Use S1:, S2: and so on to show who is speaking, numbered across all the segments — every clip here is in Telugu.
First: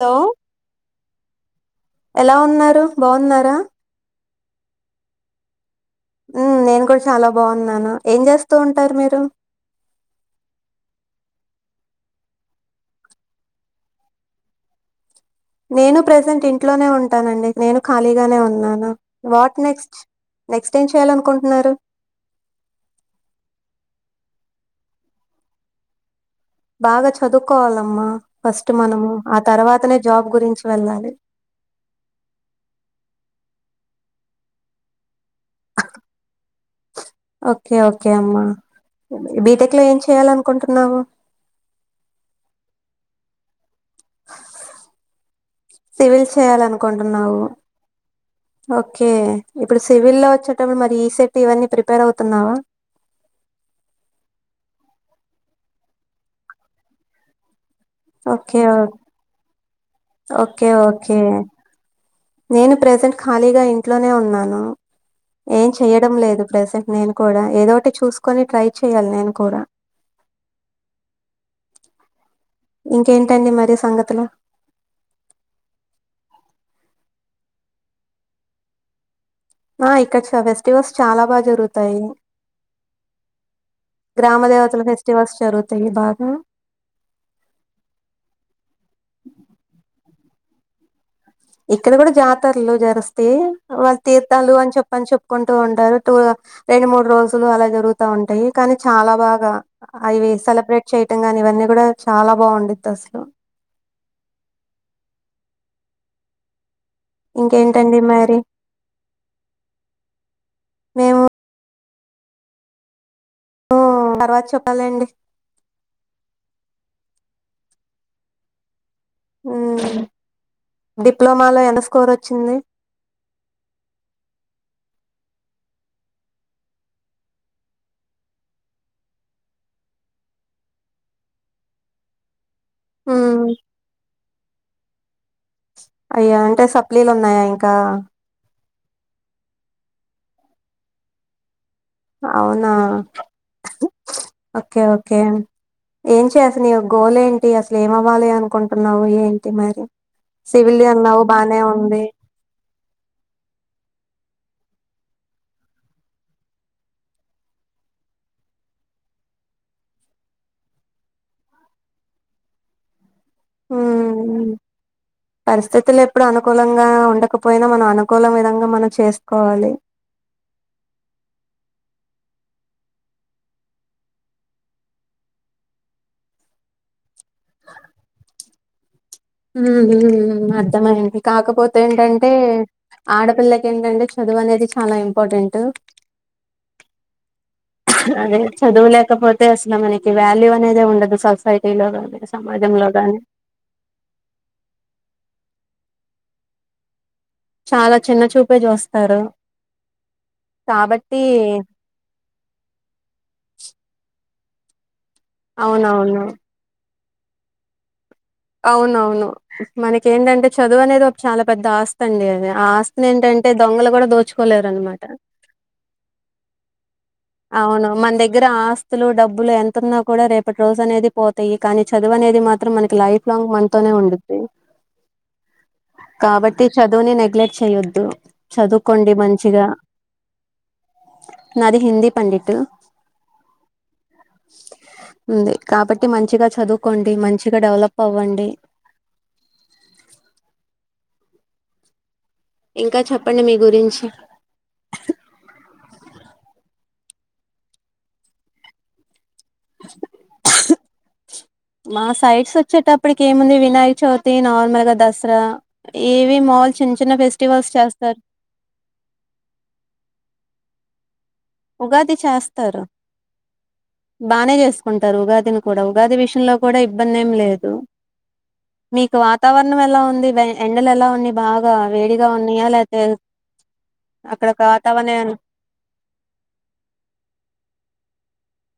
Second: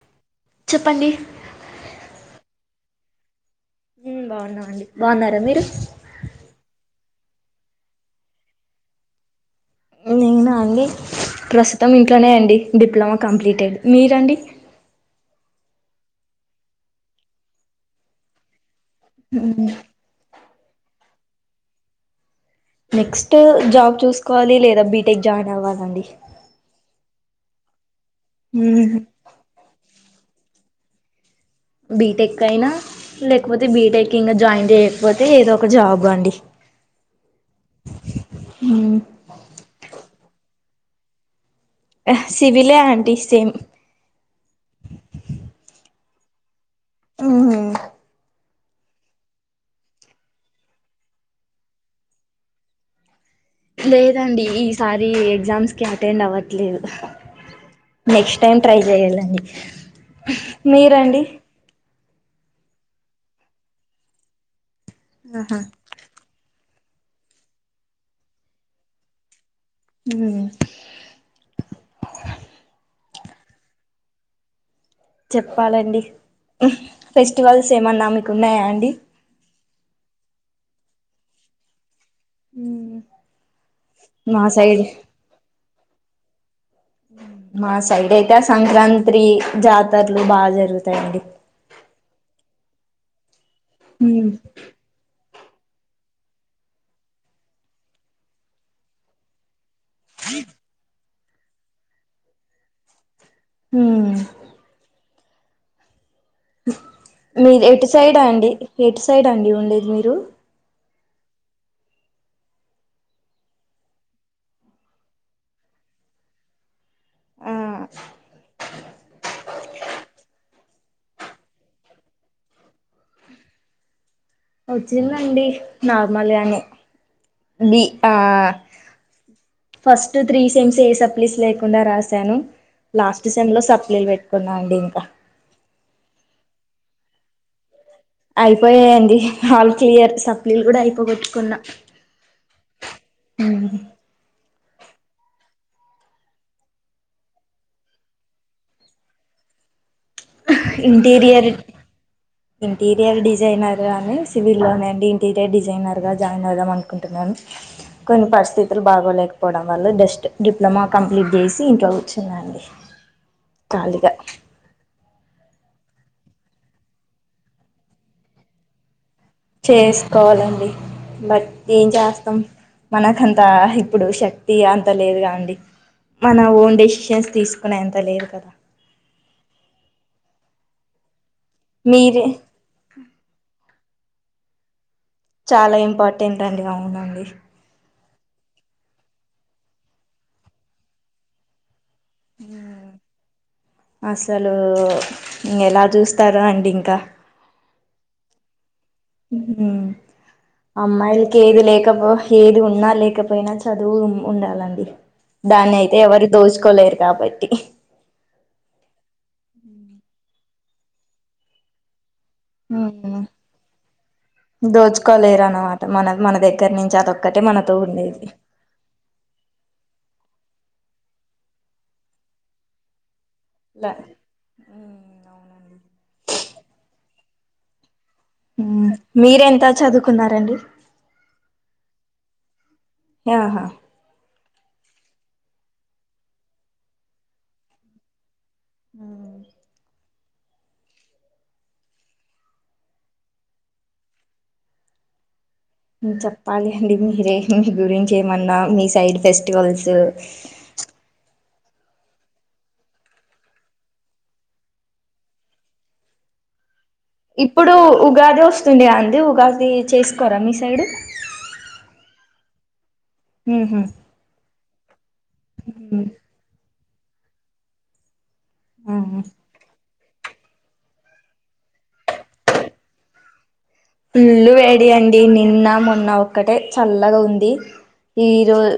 S1: హలో
S2: చెప్పండి
S1: ఎలా ఉన్నారు బాగున్నారా
S2: మ్మ్ బాగున్నాం అండి బాగున్నారా మీరు
S1: ఆ నేను కూడా చాలా బాగున్నాను ఏం చేస్తూ ఉంటారు మీరు
S2: నేనా అండి ప్రస్తుతం ఇంట్లోనే అండి డిప్లొమా కంప్లీటెడ్ మీరండి
S1: నేను ప్రజెంట్ ఇంట్లోనే ఉంటానండి నేను ఖాళీగానే ఉన్నాను వాట్
S2: మ్మ్
S1: నెక్స్ట్ నెక్స్ట్ ఏం చేయాలనుకుంటున్నారు
S2: నెక్స్ట్ జాబ్ చూసుకోవాలి లేదా బీటెక్ జాయిన్ అవ్వాలండి
S1: బాగా చదువుకోవాలమ్మా ఫస్ట్
S2: మ్మ్
S1: మనము ఆ తర్వాతనే జాబ్ గురించి వెళ్ళాలి
S2: బీటెక్ అయినా లేకపోతే బీటెక్ ఇంకా జాయిన్ చేయకపోతే ఏదో ఒక జాబ్ అండి
S1: ఓకే ఓకే అమ్మ
S2: మ్మ్
S1: బీటెక్ లో ఏం చేయ్యాలనుకుంటున్నావు
S2: సివిలే ఆంటీ సేమ్
S1: సివిల్ చేయాలనుకుంటున్నావు
S2: మ్మ్
S1: ఓకే ఇప్పుడు సివిల్ లో వచ్చేటండి మరి ఈ సెట్ ఇవన్నీ ప్రిపేర్ అవుతున్నావా
S2: లేదండి ఈసారి ఎగ్జామ్స్ కి అటెండ్ అవ్వట్లేదు నెక్స్ట్
S1: ఓకే
S2: టైమ్ ట్రై
S1: ఓ-
S2: చెయ్యాలని
S1: ఓకే ఓకే రా నేను ప్రెజెంట్ ఖాళీగా ఇంట్లోనే ఉన్నాను
S2: ఆహా
S1: ఏం చెయ్యడం లేదు ప్రజెంట్ నేను కూడా ఏదోటి చూసుకొని ట్రై చెయాలి నేను కూడా
S2: మ్మ్
S1: ఇంకేంటండి మరి సంగతులు
S2: చెప్పాలండి ఫెస్టివల్స్ ఏమన్నా మీకు ఉన్నాయా అండి
S1: ఆ ఇక్కడ చ ఫెస్టివల్స్ చాలా బాగా జరుగుతాయి ఏమో గ్రామ
S2: మా సైడ్
S1: దేవతల ఫెస్టివల్స్ జరుగుతాయి బాగా
S2: మా సైడ్ అయితే ఆ సంక్రాంత్రి జాతరలు బాగా జరుగుతాయండి
S1: ఇక్కడ కూడా జాతరలు జరుస్తాయ
S2: ఉమ్
S1: కుంటూ ఉంటారు టూ రెండు మూడు రోజులు అలా జరుగుతా ఉంటాయి కానీ చాలా బాగా అవి సెలబ్రేట్ చేయటం గాని ఇవన్నీ కూడా చాలా బావుండద్ది అసలు
S2: మ్మ్ మీరు ఎటు
S1: ఇంకేంటండి
S2: సైడ్
S1: మరి?
S2: అండి ఎటు సైడ్ అండి ఉండేది మీరు
S1: మేము తర్వాత చొప్పలండి
S2: ఆ
S1: మ్మ్ డిప్లొమాలో ఎంత స్కోర్ వచ్చింది
S2: వచ్చిందండి నార్మల్ గానే లీ ఆ ఫస్ట్ త్రీ సైమ్స్ ఏ సప్లిస్ లేకుండా రాసాను లాస్ట్
S1: ఉమ్
S2: సెమ్ లో సప్లీలు పెట్టుకున్నా అండి ఇంకా
S1: అయ్యా అంటే సప్లీలు ఉన్నాయా ఇంకా
S2: అయిపోయాయండి ఆల్ క్లియర్ సప్లీలు కూడా అయిపోగొట్టుకున్నా
S1: అవునా
S2: ఉమ్
S1: ఓకే ఓకే ఏంటి అసలు నీ గోల్ంటి అసలు ఏమి అవ్వాలి అనుకుంటున్నావు ఏంటి మరి సివిల్ అన్నావు
S2: ఇంటీరియర్
S1: బానే ఉంది
S2: ఇంటీరియర్ డిజైనర్ గాని సివిల్లోనేండి ఇంటీరియర్ డిజైనర్గా జాయిన్ అవదాం అనుకుంటున్నాను కొన్ని పరిస్థితులు బాగోలేక డిప్లొమా కంప్లీట్ చేసి ఇంట్లో కూర్చున్న అండి
S1: [inaudible]
S2: కాలిపా
S1: ఉమ్ పరిస్థితులు ఎప్పుడు అనుకూలంగా ఉండకపోయినా మన అనుకూల విధంగా మనం చేస్త
S2: చేసుకోవాలండి బట్ ఏం చేస్త మనకంత ఇప్పుడు శక్తి అంత లేదుగా అండి మన ఓన్ డెసిషన్స్ తీసుకునే ఎంత లేదు కదా
S1: అర్థమైంది కాకపోతే
S2: మీరే
S1: ఏంటంటే ఆడపిల్లకి ఏంటే చదువు అనేది చాలా ఇం
S2: చాలా ఇంపార్టెంట్ అండి అవునండి
S1: అదే చదువులేకపోతే అసలు మనకి వాల్యూ అనేది ఉండదు సొసైటీ లో
S2: అసలు ఇ ఎలా చూస్తారో అండి ఇంకా
S1: చాలా చిన్న చూపే చూస్త కాబట్టి
S2: అమ్మాయిలకి ఏది లేకపో ఏది ఉన్నా లే కపోయినా చదువు ఉండాలండి దాన్ని అయితే
S1: అవునవును
S2: ఎవరు దోచుకోలేరు కాబట్టి
S1: అవునవును మనక ఏంటంటే చదువు అనేది ఒక చాలా పెద్ద ఆస్తి వండి అది ఆస్తుని
S2: ఉమ్
S1: ఏంటంటే దొంగలు కూడా దోచుకోలేరు అనమాట
S2: దోచుకోలేరు అన్నమాట మన మన దగ్గర నుంచి అదొక్కటే మనతో
S1: అవును మన
S2: ఉండేది
S1: దగ్గర ఆస్తులు డబ్బులు ఎంతున్నా కూడా రేపటి రోజు అనేది పోతాయి కానీ చదువు అనేది మాత్రం మనకి లైఫ్ ప్లాంగ్ మనతోనే ఉండిద్ది కాబట్టి చదువుని నెగ్లెక్ట్ చేయొద్దు చదువుకోండి
S2: మీరెంత
S1: మంచిగా
S2: చదువుకున్నారండి
S1: నాది హిందీ పండిట్
S2: ఆహా
S1: ఉంది కాబట్టి మంచిగా చదువుకోండి మంచిగా డెవలప్ అవ్వండి
S2: ఆ
S1: ఇంకా చెప్పండి మీ గురించి
S2: చెప్పాలి అండి మీరే మీ గురించి ఏమన్నా మీ సైడ్ బెస్ట్ ఫెస్టివల్స్
S1: మా సైట్స్ వచ్చేటప్పటికి ఏముంది వినాయక చవితి నార్మల్ గా దసరా ఏవి మా
S2: ఇప్పుడు ఉగాది వస్తుంది అంది ఉగాది చేసుకోరా మీ సైడ్
S1: ఉగాది చేస్తారు
S2: ఉహు
S1: బానే చేస్త రు ఉగాదిని కూడా ఉగాది విషయంలో కూడా ఇబ్బంది ఏం లేదు మీకు
S2: ఉ
S1: వాతావరణం ఎలా ఉంది ఎండలు ఎలా ఉన్నాయి బాగా వేడిగా ఉన్నాయా లేపోతే
S2: ఫుల్లు వేడి అండి నిన్న మొన్న ఒక్కటే చల్లగా ఉంది ఈరోజ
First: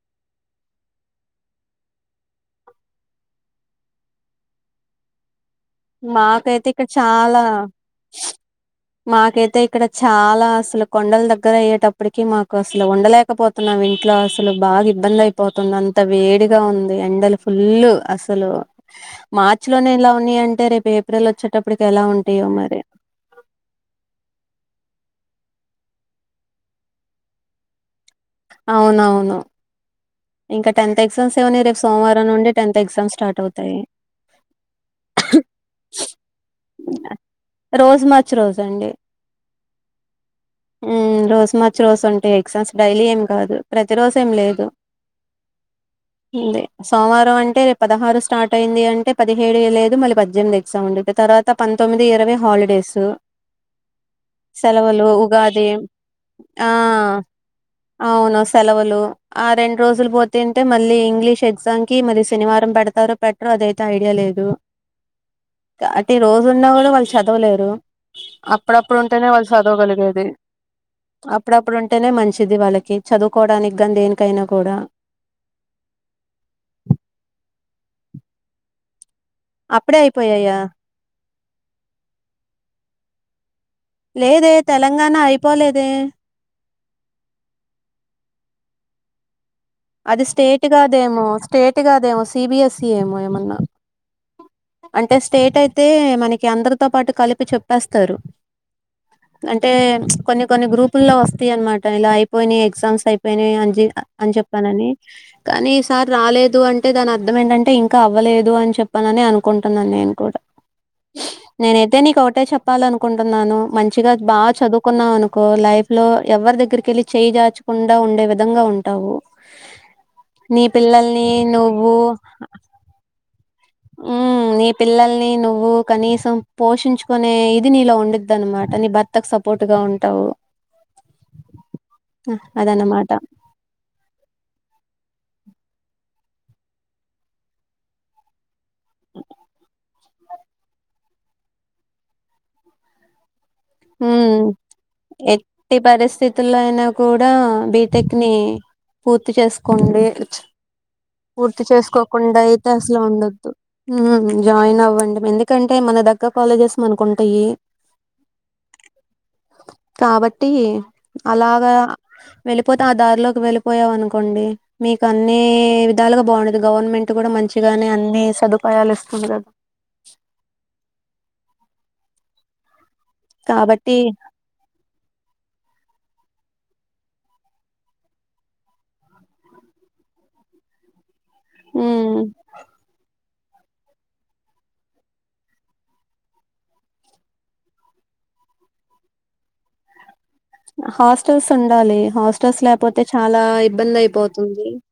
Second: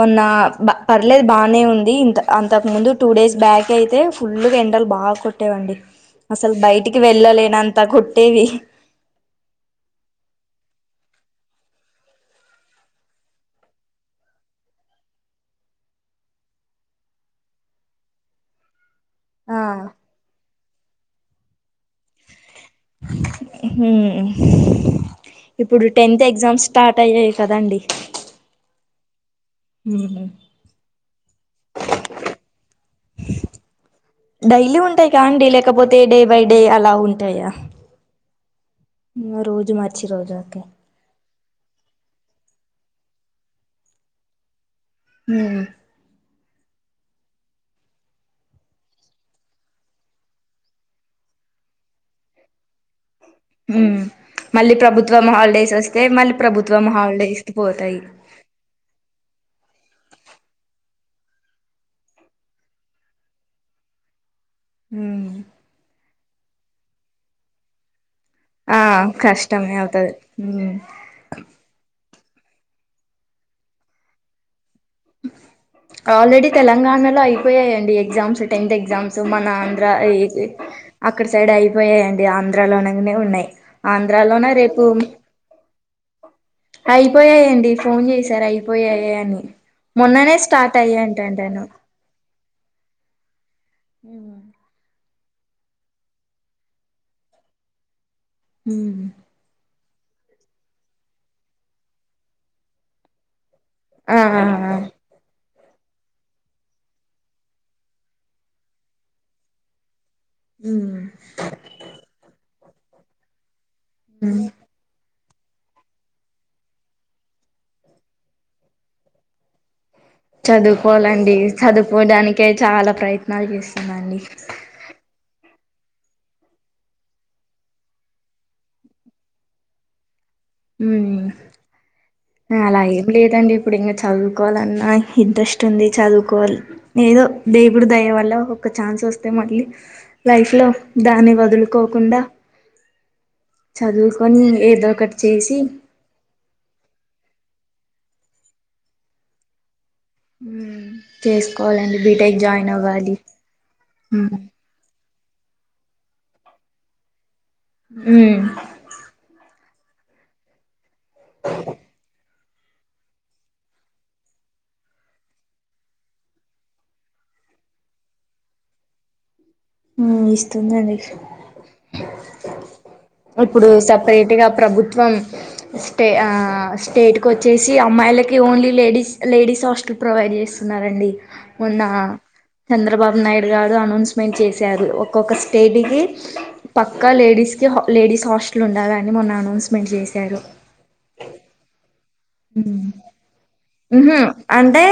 S2: వన్ పర్లేదు బాగానే ఉంది ఇంత అంతకు ముందు టూ డేస్ బ్యాక్ అయితే ఫుల్గా ఎండలు బాగా కొట్టేవండి అసలు
S1: మాకైతే ఇక్కడ
S2: బయటికి
S1: చాలా
S2: వెళ్ళలేన అంత కొట్టేవి
S1: మాకైతే ఇక్కడ చాలా అసలు కొండలు దగ్గర అయ్యేటప్పటికి మాకు అసలు ఉండలేకపోతున్నాము ఇంట్లో అసలు బాగా ఇబ్బంది అయిపోతుంది అంత వేడిగా ఉంది ఎండలు ఫుల్ అసలు
S2: ఆ
S1: మార్చి లోనే ఇలా ఉన్నాయి అంటే రేపు ఏప్రిల్ వచ్చేటప్పుడు అప్పుడికి ఎలా ఉంటాయో మరి
S2: ఇప్పుడు టెన్త్ ఎగ్జామ్స్ స్టార్ట్ అయ్యాయి కదండి
S1: అవునవును ఇంకా టెన్త్ ఎగ్జామ్స్ ఏ ఉన్నాయి రేపు సోమవారం నుండి టెన్త్ ఎగ్జామ్స్ స్టార్ట్ అవుతాయి
S2: డైలీ ఉంటాయి క అండి లేకపోతే డే బై డే అలా ఉంటాయా
S1: రోజు మార్చి రోజు
S2: రోజు మార్చి రోజు
S1: మార్చి రోజు ఉంటాయి ఎక్సామ్స్ డైలీ ఏం కాదు ప్రతి రోజు ఏం లేదు
S2: ఆ
S1: ఉంది సోమవారం అంటేే పదహారు స్టార్ట్ అయింది అంటే పదిహేడు లేదు మళ్ళీ పద్దెనిమిది ఎగ్జామ్ ఉండింది తర్వాత తొమ్మిది ఇరవై హాలిడేస్
S2: ఉమ్ మళ్ళీ
S1: సెలవులు
S2: ప్రభుత్వం
S1: ఉగాది
S2: హాలిడేస్ వస్తే మళ్ళీ
S1: ఆ
S2: ప్రభుత్వం హాలిడేస్కి పోతాయి
S1: అవును సెలవులు ఆ రెండు రోజులు పోతేంటే మళ్ళీ ఇంగ్లీష్ ఎగ్జామ్కిి మళ్లీ శనివారం పెడతారో పెట్టరో అదైతే ఐడియా లేదు
S2: ఉమ్
S1: రోజున్నా కూడా వాళ్ళు చదవలేరు
S2: ఆ
S1: అప్పుడప్పుడు ఉంటేనే వాళ్ళు
S2: కష్టమే అవుతది
S1: చదవగలిగేది
S2: ఉమ్
S1: అప్పుడప్పుడు ఉంటేనే మంచ్ చిది వాళ్ళకి చదువుకోవడానికి గానీ దేనికైనా కూడా
S2: ఆల్రెడీ తెలంగాణలో అయిపోయాయండి ఎగ్జామ్స్ టెన్త్ ఎగ్జామ్ సో మన ఆంధ్ర
S1: అప్పుడే
S2: ఇ
S1: అయిపోయాయా
S2: అక్కడ సైడ్ అయిపోయాయండి ఆంధ్ర లోనంగనే ఉన్నాయి
S1: లేదే
S2: ఆంధ్రాలోనే రేపు
S1: తెలంగాణ అయిపోలేదే
S2: అయిపోయాయండి ఫోన్ చేసారు అయిపోయాయి అని
S1: అది
S2: మొన్ననే
S1: స్టేట్
S2: స్టార్ట్
S1: గాదేమో
S2: అయ్యాయంటంటను
S1: స్టేట్ గాదేమో సిబిఎస్ఈ ఏమో ఏమన్నా
S2: ఉ
S1: అంటే స్టేట్ అయితే మనకి అందరితో పాటు కలిపి చెప్పేస్తారు
S2: ఉమ్
S1: టే కొన్ని కొన్ని గ్రూపుల్లో వస్తాయి అనమాట ఇలా అయిపోయి ఎగ్జామ్స్ అయిపోయినాయ్ అంజి
S2: ఆ
S1: అని
S2: ఆ
S1: చెప్
S2: ఆ
S1: పననే కానీఈ సార్ రాలేదు అంటే దాని అర్థం ఏంటంటే ఇంకా అవ్వలేదు అని చెప్పానని అనుకుంటున్నాను నేను కూడా
S2: ఉమ్
S1: నేనైతే నీకు ఒకటే చెప్పాల అనుకుంటున్నాను మంచిగా
S2: ఉమ్
S1: బాగా చదువుకున్నావను కో లైఫ్ లో ఎవరి దగ్గరికి వెళ్ళి చేయి జాచకుండా ఉండే విధంగా ఉంటావు నీ పిల్లల్ని
S2: చదువుకోవాలండి
S1: నువ్వు
S2: చదువుకోడానికే చాలా ప్రయత్ త్నాలు చెస్సున్న అండి
S1: ఓ కనీసం పోషించుకునే ఇది నీలో ఉండుద్ది అనమాట నీ భర్తకు సపోర్ట్ గా ఉంటావు
S2: ఉమ్
S1: ఆహ్,
S2: అలా ఏం
S1: అదనమాట.
S2: లేదండి ఇప్పుడు ఇంకా చదువుకోవాలన్నా ఇంట్రెస్ట్ ఉంది చదువుకోవాల్ ఏదో దేవుడు దయ వల్ల ఒక ఛాన్స్ వస్తే మళ్ళీ లైఫ్ లో దాన్ని వదులుకోకుండా చదువుకొని
S1: హ్మ్.
S2: ఏదో ఒకటి చేసి
S1: ఎట్టి పరిస్థితుల్లో అయినా కూడా బీటెక్ ని పూర్తి చేసుకో కొండి
S2: ఉమ్
S1: పూర్తి
S2: చేసుకోవాలండి
S1: చేసుకోకుండా
S2: బీటెక్
S1: అయితే
S2: జాయిన్
S1: అసలు
S2: అవ్వాలి
S1: ఉండొద్దు ఉమ్ జాయిన్ అవ్వ మండి ఎందుకంటే మన దగ్గ కాలేజెస్ మనకుంటాయి
S2: ఉమ్
S1: కాబట్టి అలాగా వెళ్ళిపోత ఆ దారిలోకి వెళ్ళిపోయావ అనుకోండి మీకన్నీ విద్ దాలుగా బాగుండది గవర్నమెంట్ కూడా మంచిగానే అన్ని సదుపాయాలు ఇస్తుంది కదా
S2: ఉమ్ ఇస్తుందండి ఇప్పుడు
S1: కాబట్టి
S2: సపరేట్ గా ప్రభుత్వం ట్టే ఆ స్టేట్కి వచ్చేసి అమ్మాయిలకి only ladies ladies hostel provide చేస్తున్నారండి మోన్న
S1: ఉమ్
S2: చంద్రబాబు నాయుడు గారు అనౌన్స్మెంట్ చేస్ చ్చారు ఒక్కొక్క స్టేట్కి పక్క లేడీస్ కి లేడీస్ హాస్టల్ ఉండాలని మోన్నాను అౌన్స్మెంట్ చేశారు
S1: హాస్టల్స్ ఉండాలి హాస్టల్స్
S2: ఉమ్
S1: లేకపోతే చాలా ఇబ్బంది
S2: ఉంహు
S1: అయిపోతుంది
S2: అంటే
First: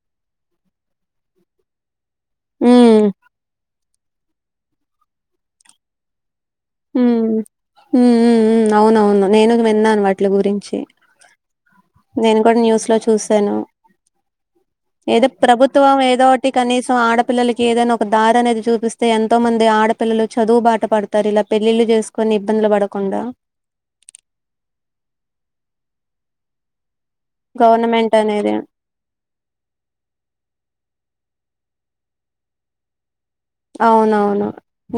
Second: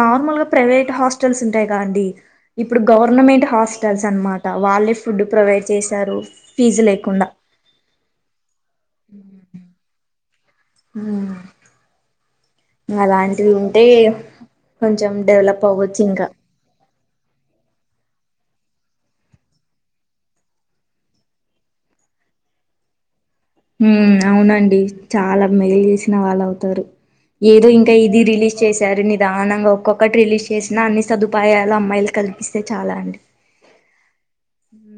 S2: నార్మల్ గా ప్రైవేట్ హాస్టల్స్ ఉంటాయి కద అండి ఇప్పుడు
S1: ఉమ్
S2: గవర్నమెంట్ హాస్ టల్స్ అనమాట వాళ్ళే ఫుడ్ ప్రొవైడ్ చేశారు ఫీజు
S1: ఉమ్
S2: లేకుండా
S1: ఉమ్ ఉమ్ ఉమ్ అవునవును నేను వి న్నాను వాట్ల గురిన్
S2: ఆ
S1: కొన్ న్యూస్ లో చూసాను
S2: కొంచెం
S1: ఏదో
S2: డెవలప్
S1: ప్రభుత్వం
S2: అవ్వచ్చు ఇంకా
S1: ఏదోటి కనీసం ఆడ పిల్లలకి ఏదైనా ఒక దారి అనేది చూపిస్తే ఎంతో మంది ఆడపిల్లలు చదువు బాట పడతారు ఇలా పెళ్ళిళ్లు చేసుకొని ఇబ్బందులు పడకుండా
S2: ఉమ్ అవునండి చాలా మేలు చేసిన వాళ్ అవుతారు ఏదో ఇంకా
S1: గవర్నమెంట్
S2: ఇది
S1: అనేది
S2: రిలీజ్ చేసారు నిదానంగా ఒక్కొక్కటి రిలీజ్ చేసినా అన్ని సదువు ఉపాయాలు అమ్మాయిలు కల్పిస్తే చాలా అండి
S1: అవునవును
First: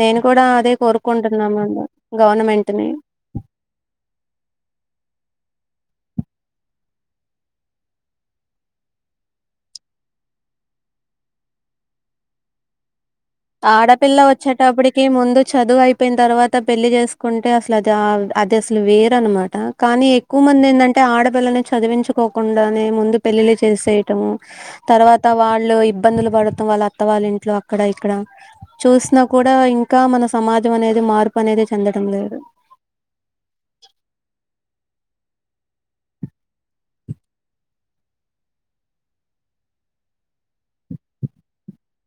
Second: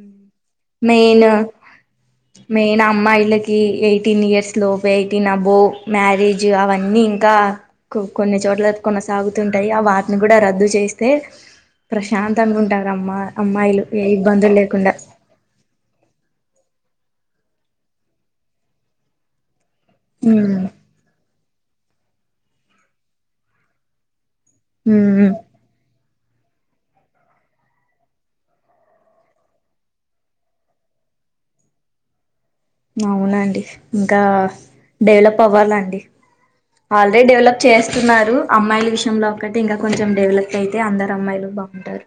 S1: నేను కూడా అదే
S2: మెయిన్
S1: కోరుకుంటున్నామండి గవర్నమెంట్
S2: మెయిన్
S1: ని
S2: అమ్మాయిలకి ఎయిటీన్ ఇయర్స్ లోపే అయి తినా బు మ్యారేజ్ అవన్నీ ఇంకా కో కొన్ని చోట్ల కొనసాగుతుంటాయి ఆ వాత కూడా రద్దు చేస్తే ప్రశాంత గా ఉంటారు అమ్మ
S1: ఆడపిల్ల వచ్చేటప్పటికి ముందు చదువు అయిపోయిన తర్వాత పెళ్లి చేసుకుంటే అసలు అది అది అసలు వేరు అన్నమాట కానీ ఎక్కువ
S2: ఉమ్
S1: మంది ఏంటి అంటే ఆడపిల్లని చదివించుకోకుండానే ముందు పెళ్ళిళ్లి చేసెయ్యటము తర్వాత
S2: ఉమ్
S1: వాళ్ళు ఇబ్బందులు పడుతాం వాళ్ళ అత్త వాళ్ళ ఇంట్లో అక్కడ ఇక్కడ చూసినా కూడా ఇంకా మన సమాజం అనేది మార్పు అనేది చెందడం లేదు
S2: అవునండి ఇంకా డెవలప్ అవ్వాలి అండి ఆల్రెడీ డెవలప్ చేస్తున్నారు అమ్మాయిల విషయంలో ఒకటి ఇంకా కొంచెం డెవలప్ అయితే అందరు అమ్మాయిలు బాగుంటారు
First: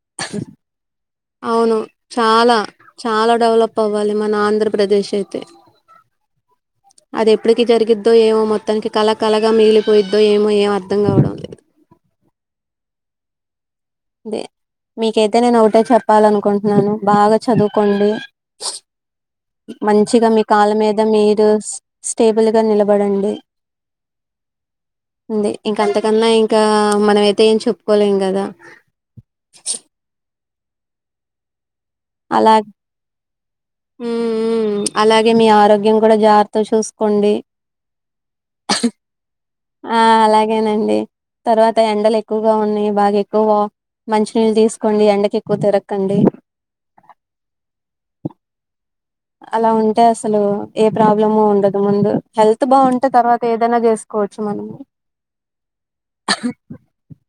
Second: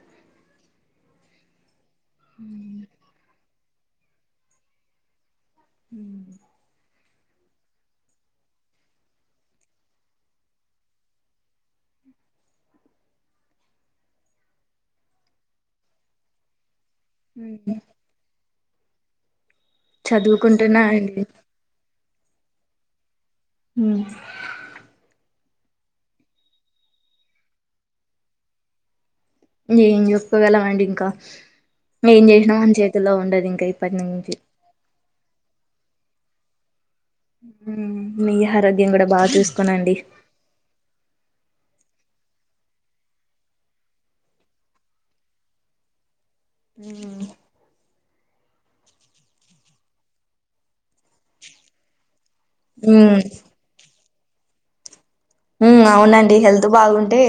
S1: అవును చాలా చాలా డెవలప్ అవ్వాలి మన ఆంధ్రప్రదేశ్ అయితే
S2: [inaudible]
S1: అది ఎప్పటికి జరిగిద్దో ఏమో మొత్తానికి కల కలగా మిగిలిపోయిద్దో ఏమో ఎం అర్థం కావడం లేదు అదే మీకైతే నేను ఒకటో చెప్పాల అనుకుంటున్నాను బాగా చదువుకోండి మంచిగా మీ కాళ్ళ
S2: చదువుకుంటున్నా
S1: మీద
S2: అండి
S1: మీరు స్టేబుల్ గా నిలబడండి
S2: ఉహు
S1: వుంది ఇంకా అంతకన్నా ఇంకా మనం అయితే ఏం చెప్పుకోలేం కదా
S2: ఏం చెప్పుకోగలం అండి ఇంకా ఏం చేసినా
S1: అలా
S2: మన చేతుల్లో ఉండదు ఇంకా ఇప్పటి
S1: హు హు
S2: నుంచి
S1: హు అలాగే మీ ఆరోగ్యం కూడా జాగ్రత్త చూసు కోండి
S2: మీ ఆరోగ్యం కూడా బాగా చూసుకోనండి
S1: ఆ అలాగేనండి తర్వాత ఎండల ఎ ఎక్కువగా ఉన్నాయి బాగా ఎక్కువ మంచినీళ్ళు తీసుకోండి ఎండకి ఎక్కువ తిరకండి
S2: ఉ
S1: అలా ఉంటే అసలు ఏ ప్రాబ్లమ్ ఉండదు ముందు హెల్త్ బాగుంటే
S2: ఉమ్
S1: తర్వాత ఏదైనా చేసు కోచ్చు మనము
S2: ఉ అవునండి హెల్త్ బాగుంటే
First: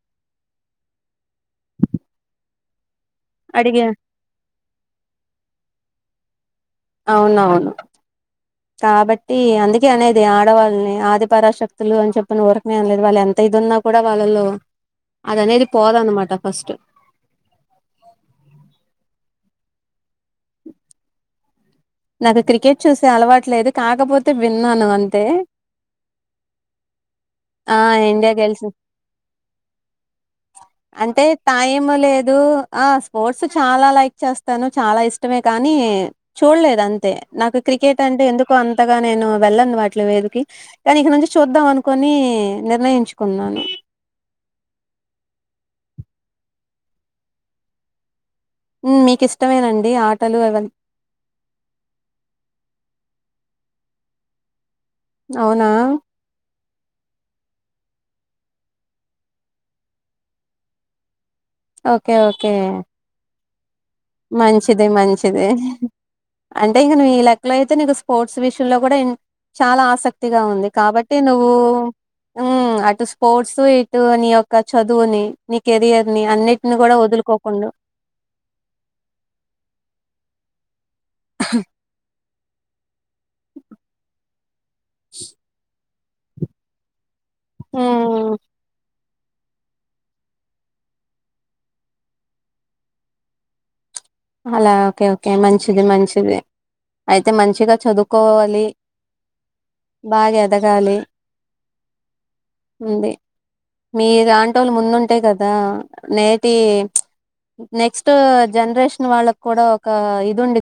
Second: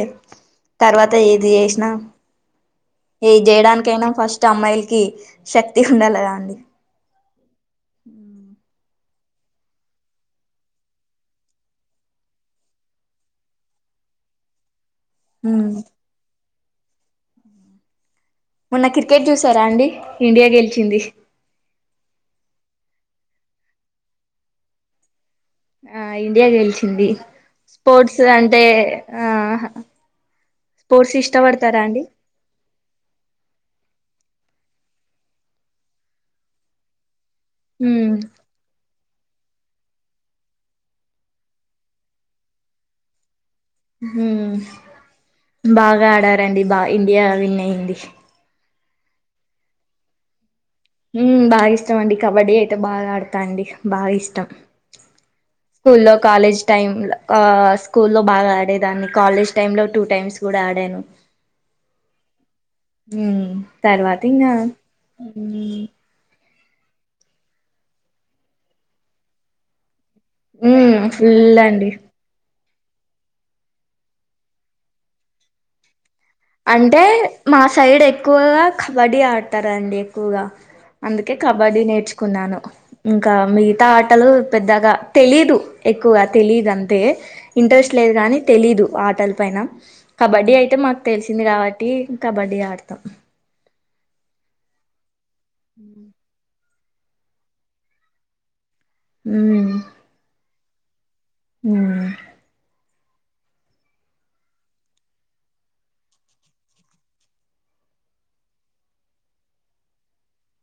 S2: తర్వాత ఏది చేసినా ఏది
S1: అడిగే
S2: చేయడానికైనా ఫస్ట్ అమ్మాయిలకి శక్తి ఉండాలి కదా అండి
S1: అవునవును కాబట్టి అందుకే అనేది ఆడవాళ్ళని ఆదిపరాశక్తులు అని చెప్పిన ఊరకనే అనలేదు వాళ్ళు ఎంత ఇది ఉన్నా కూడా వాళ్ళలో అది అనేది
S2: ఉమ్
S1: పోదన్నమాట ఫస్ట్
S2: మొన్న క్రికెట్ చూసారా అండి ఇండియా గెలిచింది
S1: నాకు క్రికెట్ చూసే అలవాటు లేదు కాకపోతే విన్నాను అంతే
S2: ఆ ఇండియా గెలిచింది
S1: ఆ
S2: స్పోర్ట్స్
S1: ఇండియా
S2: అంటే
S1: గెలిసి
S2: ఆ స్పోర్ట్స్
S1: అంటే
S2: ఇష్టపడతారా
S1: టైం
S2: అండి
S1: లేదు ఆ స్పోర్ట్స్ చాలా లా చేస్తాను చాలా ఇష్టమే కానీ చూడలేదు అంతే నాకు క్రికెట్
S2: ఉమ్
S1: అంటే ఎందుకో అంతగా గా నేను వెళ్ళను వాటి వేదికి కానీ ఇక నుంచి చూద్దాం అనుకుని నిర్ణయించుకున్నాను
S2: హు బాగా ఆడారండి బా ఇండియా విన్ అయ్యింది
S1: హు మీకు ఇష్టమేనండి ఆటలు అవన్నీ
S2: హు బాగా ఇష్టం అండి కబడ్డీ అయితే బాగా ఆడుతా అండి బాగా ఇష్టం
S1: అవునా
S2: స్కూల్లో లో కాలేజ్ టైం లా స్కూల్ లో బాగా ఆడేదాన్ని కాలేజ్ టైం లో టూ టైమ్స్ కూడా ఆడను
S1: ఓకే ఓకే
S2: తర్వాత ఇంగా
S1: మంచిది మంచిది
S2: ఉమ్
S1: అంటే ఇగ నువు ఈ లెక్కలో అయితే నీకు స్పోర్ట్స్ విషయంలో కూడా ఇన్ చాలా ఆసక్తి ఉత్తిగా ఉంది
S2: ఉమ్
S1: కాబట్టి నువ్వు
S2: ఫుల్ అండి
S1: ఉమ్ అటు స్పోర్ట్స్ ఇటు నీ యొక్క చదువుని నీ కెరియర్
S2: అంటే మా సైడ్ ఎక్కువగా కబడ్డీ ఆడతారండి ఎక్కువగా అందుకే కబడ్డీ నేర్చుకున్నాను ఇంకా మిగతా ఆటలు పెద్దగా తెలీదు ఎక్కువ తెలీదు అంతే ఇంట్రెస్ట్ లేదు
S1: హ్మ్.
S2: కానీ తెలీదు ఆటలు పైన కబడ్డీ అయితే మాకు తెలిసింది కాబట్టి కబడ్డీ ఆడతాం
S1: అలా ఓకే ఓకే మంచిది మంచిది అయితే మంచిగా చదువుకోవాలి
S2: ఉమ్
S1: బా ఎదగాలి
S2: ఉమ్
S1: ఉంది మీ దాంటోళ్ళు ముందుంటాయి కదా నేటి నెక్స్ట్ జనరేషన్ వాళ్ళకి కూడా ఒక ఇది ఉండి